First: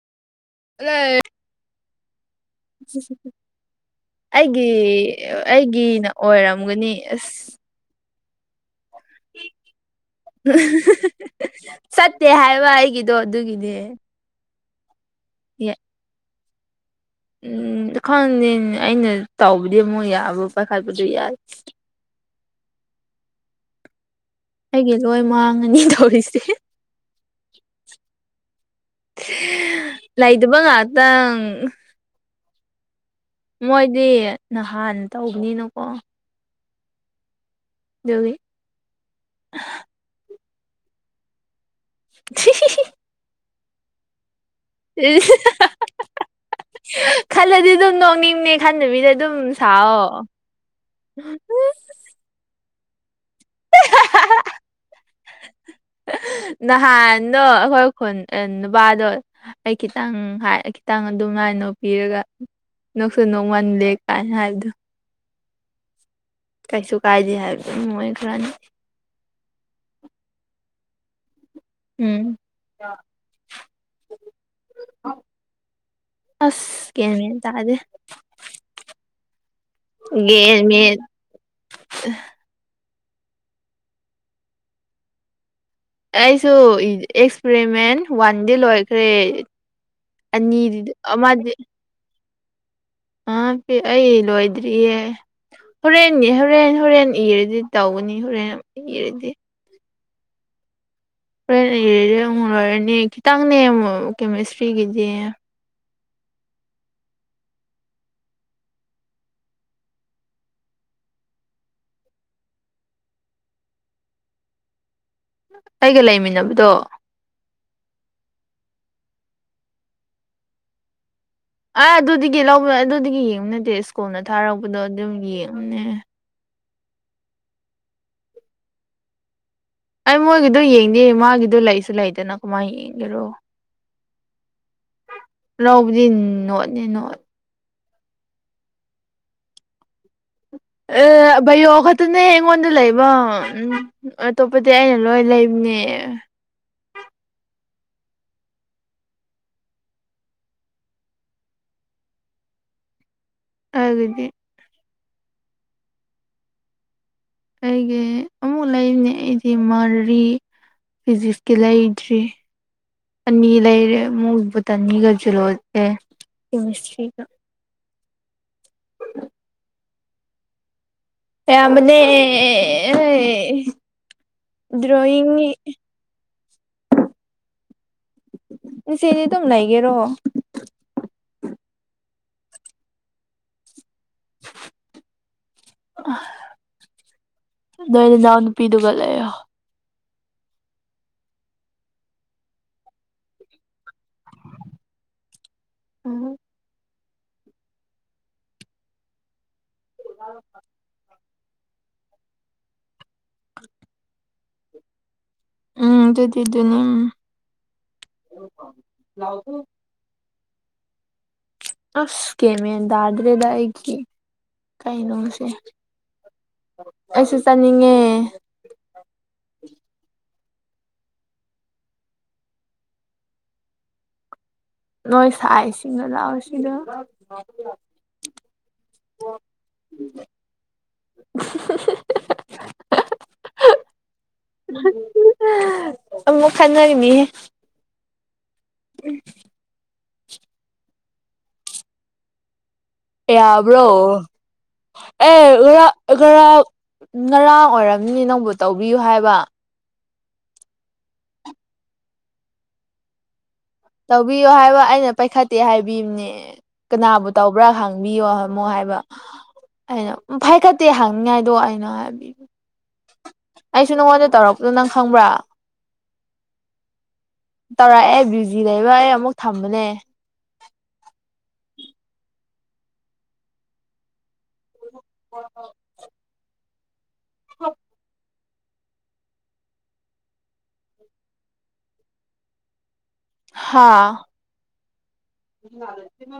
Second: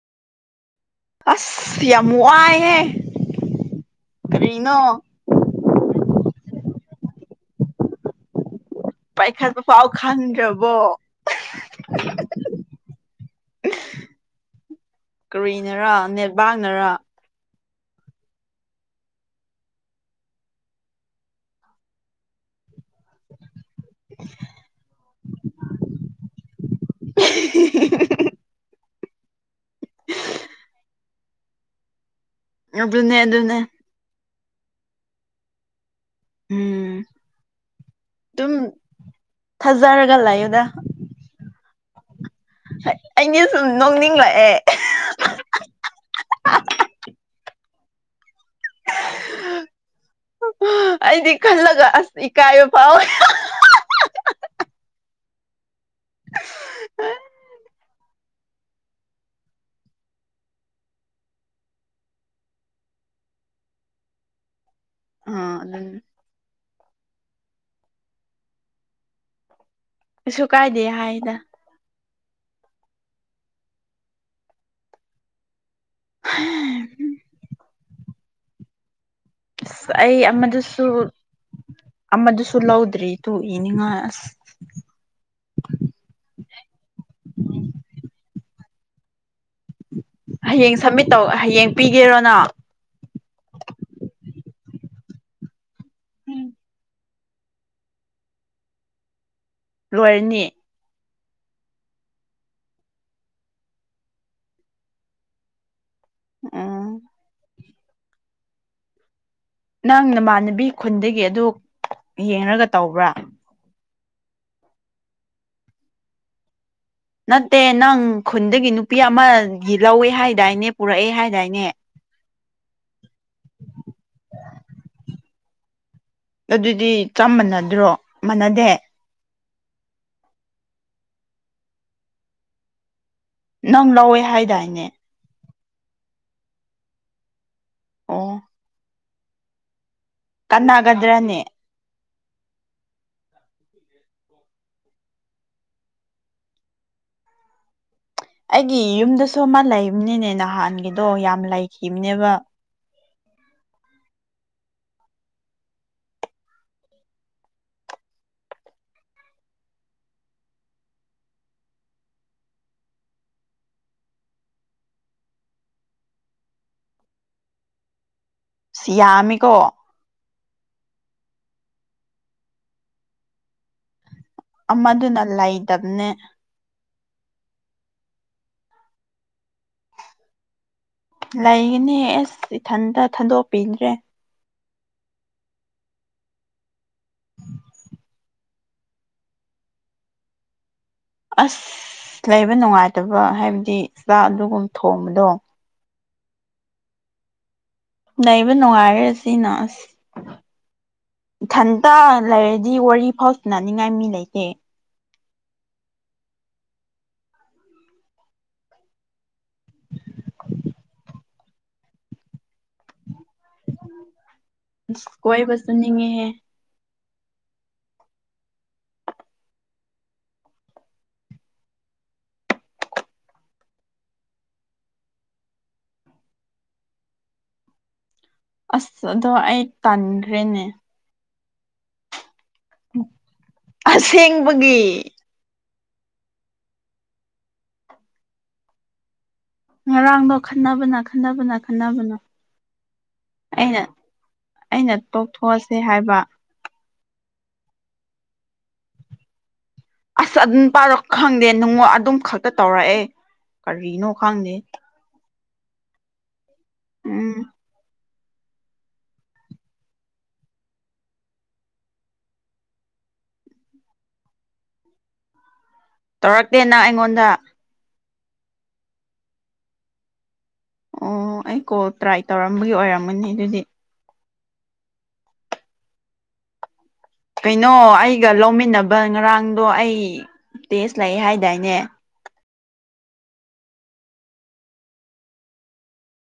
ꯑꯂꯦ ꯑꯁ ꯌꯥꯝ ꯋꯥꯏ ꯑꯩꯒꯤ ꯀꯔꯤꯅꯣ ꯑꯩꯒꯤꯅ ꯑꯣꯏꯔꯝꯒꯅꯤ ꯑꯁ ꯄꯥꯏꯈꯠꯄ ꯄꯥꯎ ꯈꯪꯗ꯭ꯔꯕꯣ ꯆꯠꯇꯦ ꯍꯥꯏꯕ ꯑꯩꯒꯤꯗꯣ ꯑꯗꯨꯒꯤꯅꯦ ꯌꯥ- ꯀꯔꯤꯅꯔ ꯅꯦꯠꯕꯥꯡꯅꯔ ꯎꯝ ꯈꯪꯗꯦꯅꯦ ꯑꯩꯅ ꯇꯧꯕꯗꯤ ꯑꯥ ꯔꯣꯝ ꯄꯥꯏꯈꯠꯄꯖꯨ ꯌꯥꯏ [unintelligible] ꯑꯩꯒꯤ ꯂꯣꯏ ꯃꯥꯡꯉꯅꯤ ꯇꯧꯔꯤꯁꯦ ꯂꯩꯇꯕ ꯉꯥꯛꯇꯪ ꯑꯗꯨꯅꯦ ꯑꯗꯨ ꯃꯣꯏꯗꯤ ꯅꯍꯥꯟ ꯇꯧꯕꯅꯤꯅꯀꯣ ꯎꯝ ꯗꯨꯒꯤ ꯗꯨꯝ ꯊꯥꯖꯔꯒ ꯂꯩꯥꯌꯣꯗ [unintelligible] ꯑꯩꯅ ꯗꯨꯝ ꯅꯣꯛꯅꯤꯡꯂꯛꯑꯦ ꯈꯜꯂꯗꯤ ꯑꯗꯨꯝ ꯅꯣꯛꯅꯤꯡꯅꯤ ꯈꯟꯗꯕꯤꯗ ꯗꯨꯝ ꯁꯥꯑꯣ ꯑꯩꯗꯤ ꯈꯜꯂꯒ ꯑꯁ ꯏꯀꯥꯏꯕ ꯄꯥꯎꯑꯦ ꯅꯍꯥꯟꯗꯣ ꯑꯈꯣꯏ ꯈꯨꯟ ꯅꯨꯕꯥꯗꯣ ꯑꯩ ꯈꯤꯇꯪ ꯈꯤꯇꯪ ꯑꯗꯨꯃꯥꯏ ꯅꯣꯛꯄꯤꯔꯒ ꯅꯣꯛꯁꯨ ꯅꯣꯡꯃꯜꯂꯦ ꯀꯥꯏꯅ ꯍꯥꯏꯕꯗꯣ ꯑ ꯑꯗꯨ ꯀꯩꯁꯨ ꯀꯥꯏꯗꯦ ꯍꯥꯏꯕ ꯃꯣꯏꯕꯅꯤ ꯀꯩꯁꯨ ꯀꯥꯏꯗꯦ ꯍꯥꯏꯗ ꯎꯝ ꯑꯁ ꯒꯤꯌꯥꯟ ꯃꯦꯟ ꯇꯥꯗꯦ ꯑꯁ ꯑꯩ ꯒ꯭ꯌꯥꯟ ꯑꯃꯗꯨꯁꯨ ꯃꯦꯟ ꯑꯃꯗꯨꯁꯨ ꯂꯧꯗ꯭ꯔꯤ ꯇꯨ ꯏꯅꯤꯡꯉꯥꯏ ꯑꯁ ꯑꯩꯁꯨ ꯑꯦꯛꯁꯄꯔꯤꯃꯦꯟ ꯋꯥꯟ ꯗꯤ ꯂꯣꯏꯈ꯭ꯔꯦ ꯍꯌꯦꯡ ꯑꯅꯤꯗꯤ ꯁꯞꯃꯤꯠ ꯇꯧ ꯑꯃꯗꯤ ꯍꯌꯦꯡ ꯄꯤꯒꯦꯔꯣꯅ ꯑ ꯄꯤ ꯑꯩ ꯂꯣꯏꯗ꯭ꯔꯤꯌꯦ ꯍꯨꯔꯦꯟꯒꯤ ꯍꯨꯔꯦꯟ ꯍꯨꯔꯦꯟ ꯏꯔꯗꯤ ꯇꯧꯒꯅꯤ ꯍꯨꯔꯦꯟ ꯏꯔꯗꯤ ꯂꯣꯏꯔꯅꯤ ꯍꯨꯔꯦꯟ ꯏꯔꯗꯤ ꯑꯃꯨꯛ ꯂꯣꯏꯔꯅꯤ ꯈꯤꯇꯪꯅꯦ ꯃꯨ ꯀꯦꯃꯤꯁꯇ꯭ꯔꯤꯒꯤꯗꯤ ꯎꯝ ꯅꯪ ꯅꯃꯥꯟꯅꯕꯤ ꯈꯨꯟꯗꯒꯤ ꯑꯗꯨ ꯌꯦꯡꯔꯒ ꯇꯧꯕ꯭ꯔꯥ ꯑꯩꯒ ꯂꯩꯃꯤꯟꯅꯕꯗꯣ ꯅꯠꯇꯦ ꯅꯪ ꯈꯨꯟꯗꯒꯤ ꯅꯨꯄꯤ ꯑꯃꯒꯤ ꯂꯧꯋꯦ ꯍꯥꯏꯗꯥꯏꯅꯦ ꯄꯨꯔꯛꯑꯦ ꯍꯥꯏꯗꯥꯏꯅꯦ ꯑꯥ ꯑꯗꯨꯗꯒꯤ ꯂꯧꯔ ꯑꯗꯨꯗꯒꯤ ꯌꯦꯡꯕ ꯅꯠꯇꯦ ꯁ꯭ꯀꯨꯜꯅ ꯊꯥꯔꯛꯄꯗꯣ ꯑꯗꯨꯝ ꯌꯦꯡꯉꯨꯅꯦ ꯑꯗꯨꯗꯤ ꯆꯞ ꯃꯥꯟꯅꯗ꯭ꯔꯣ ꯃꯥꯟꯅꯗꯦ ꯑꯩ ꯃꯣꯏꯒꯤꯗꯣ ꯌꯦꯡꯗꯦ ꯃꯥꯒꯤꯗꯣ ꯂꯩꯁꯨ ꯂꯩꯗꯅ ꯀꯃꯥꯏꯅ ꯌꯦꯡꯒꯦꯔꯣ ꯅꯪ ꯂꯧꯋꯦ ꯍꯥꯏꯗꯥꯏꯅꯦ ꯂꯥꯎꯕꯨꯗꯤ ꯅꯣꯠꯅꯤ ꯅꯣꯠ ꯑꯣ ꯀꯥꯟꯅꯒꯗ꯭ꯔꯅꯦ ꯑꯦ ꯕꯩꯌꯣꯒꯠ ꯇꯨꯅꯦ ꯑꯩꯉꯣꯟꯗ ꯂꯩꯕ ꯎꯝ ꯑꯇꯣꯞꯄꯗꯤ ꯑꯩꯅ ꯂꯣꯏ ꯂꯩꯕꯅꯦ ꯑꯩꯒꯤ ꯌꯨꯝꯗꯁꯨ ꯑꯃ ꯂꯩꯕꯅꯤꯅꯦ ꯅꯍꯥꯟꯒꯤꯗꯣ ꯌꯥꯝ ꯂꯩꯈꯤꯝꯅꯦꯕ [unintelligible] ꯑꯩꯒꯤ ꯑꯃꯨꯛ ꯂꯩꯔꯤꯅꯦ ꯑꯩꯗꯤ ꯃꯔꯤ ꯐꯤꯖꯤꯛꯁꯀꯤ ꯂꯩꯗ꯭ꯔꯤ ꯑꯅꯤ ꯂꯩꯔꯦ ꯃꯨꯕꯗꯅꯤꯒ ꯖꯨꯂꯣ ꯑꯦ ꯀꯦꯃꯤꯁꯇ꯭ꯔꯤꯒ ꯁꯤ ꯌꯥꯝꯃꯤꯀꯣ ꯌꯥꯝ ꯃꯅꯦ ꯍꯩ ꯑꯃꯗꯨꯅ ꯂꯩꯇꯝꯅꯦ ꯏꯆꯦꯅꯦ ꯑꯗꯨꯝ ꯂꯩꯒꯦꯔꯣ ꯂꯩꯒꯅꯦ ꯑꯦꯁ ꯏꯊꯟꯇ ꯊꯟꯗꯣꯛꯄꯤꯟꯗ꯭ꯔꯦ ꯑꯥ ꯅꯣꯏ ꯅꯅꯥꯎ ꯅꯨꯄꯤꯗꯨꯒ ꯂꯩꯑꯣ ꯑꯁ ꯂꯩꯕ ꯅꯨꯡꯉꯥꯏꯇꯕ ꯍꯥꯏꯕꯗꯤ ꯆꯥꯛ ꯑꯗꯨꯒꯨꯝ ꯊꯣꯡꯕꯗꯣ ꯎꯝ ꯂꯩꯕ ꯅꯨꯡꯉꯥꯏꯔ ꯁꯤꯅ ꯑꯁ [inaudible] ꯏꯊꯟꯇ ꯂꯩꯔꯗꯤ ꯋꯥꯔꯤ ꯐꯥꯎ ꯁꯅꯅꯤꯡꯉꯥꯏ ꯃꯤ ꯂꯩꯇꯦ ꯎꯝ ꯑꯗꯨꯗꯤꯗꯨꯅꯦ ꯎꯝ ꯑꯁ ꯒꯦꯃꯦꯟ ꯇꯥꯗ꯭ꯔꯦꯗ ꯑꯩꯒꯤ ꯑꯁ ꯀꯩꯅꯣꯁꯦ ꯀꯣꯏꯕ ꯆꯠꯅꯤꯡꯉꯦꯍꯦ ꯑꯩꯁꯨ ꯆꯥꯅꯤꯡꯉꯦ ꯅꯣꯏ ꯁꯥꯥꯏꯁꯤꯡꯒ ꯂꯥꯛꯑꯣꯁꯤꯗ ꯑꯁ ꯑꯗꯣ ꯑꯩ ꯇꯥꯟꯈ꯭ꯔꯦꯅꯦ [unintelligible] ꯑꯁꯦꯡꯕꯒꯤ ꯑꯃꯨꯛ ꯈꯠꯅꯔꯤꯃꯤꯍꯦ ꯎꯝ ꯉꯔꯥꯡꯗꯣ ꯈꯟꯅꯕꯅ ꯈꯟꯅꯕꯅ ꯈꯟꯅꯕꯅ ꯌꯥꯕ꯭ꯔꯣ ꯑꯩꯅ ꯑꯦ ꯇꯣꯛꯊꯣꯛꯑꯁꯦ ꯉꯔꯥ ꯍꯥꯏꯕ ꯉꯔꯥꯡ ꯉꯔꯥꯡ ꯑꯣꯏꯔꯝꯅꯤ ꯅꯪꯕꯨ ꯇꯧꯕꯤꯌꯨ ꯍꯥꯏꯕ ꯑꯁ ꯑꯗꯨꯝ ꯄꯥꯔꯣ ꯈꯪꯗꯦ ꯅꯨꯡꯉ ꯑꯗꯨꯝ ꯈꯛꯇ ꯇꯧꯔꯛꯑꯦ ꯀꯔꯤꯅꯣ ꯇꯧꯕꯤꯌꯣ ꯈꯪꯗꯦ ꯍꯥꯏꯕ ꯑꯩꯅ ꯄꯥꯏꯈꯠꯇꯦ ꯍꯥꯏꯕꯤꯕꯅꯦ ꯀꯅꯥꯕꯨ ꯎꯝ ꯇꯧꯕ꯭ꯔꯥ ꯍꯪ ꯕꯤꯌꯣ ꯑꯃꯨꯛ ꯍꯥꯏꯕ ꯑꯩꯅ ꯐꯥꯏꯈꯠꯇꯦ ꯍꯥꯡꯅꯤꯡꯉꯥꯏꯗꯣ ꯑꯩꯅ ꯍꯥꯏꯕꯤꯕ ꯑꯩꯁꯨ ꯅꯪꯉꯣꯟꯗ ꯇꯧꯔꯛꯄꯗꯣ ꯅꯪ ꯈꯪꯕ꯭ꯔꯥ ꯇꯧꯔꯛꯇꯦ ꯅꯪ ꯑꯩꯉꯣꯟꯗ ꯇꯧꯔꯛꯑꯦ ꯕꯤꯖꯤ ꯂꯩꯕ ꯑꯩ ꯑꯃꯨꯛ ꯊꯝꯕꯅꯦ ꯑꯣ ꯑꯩ ꯀꯣꯜ ꯇ꯭ꯔꯥꯏ ꯇꯧꯔꯝꯕꯒꯤ ꯑꯣꯏꯔꯝꯒꯅꯤ ꯑꯗꯨꯗꯤ [unintelligible] ꯀꯩꯅꯣ ꯑꯩꯒ ꯂꯧꯃꯤꯟꯅꯕ ꯉꯔꯥꯡꯗꯣ ꯑꯩ ꯇꯦꯖ ꯂꯩ ꯍꯥꯏꯗꯥꯏꯅꯦ ꯍꯥꯥ [unintelligible]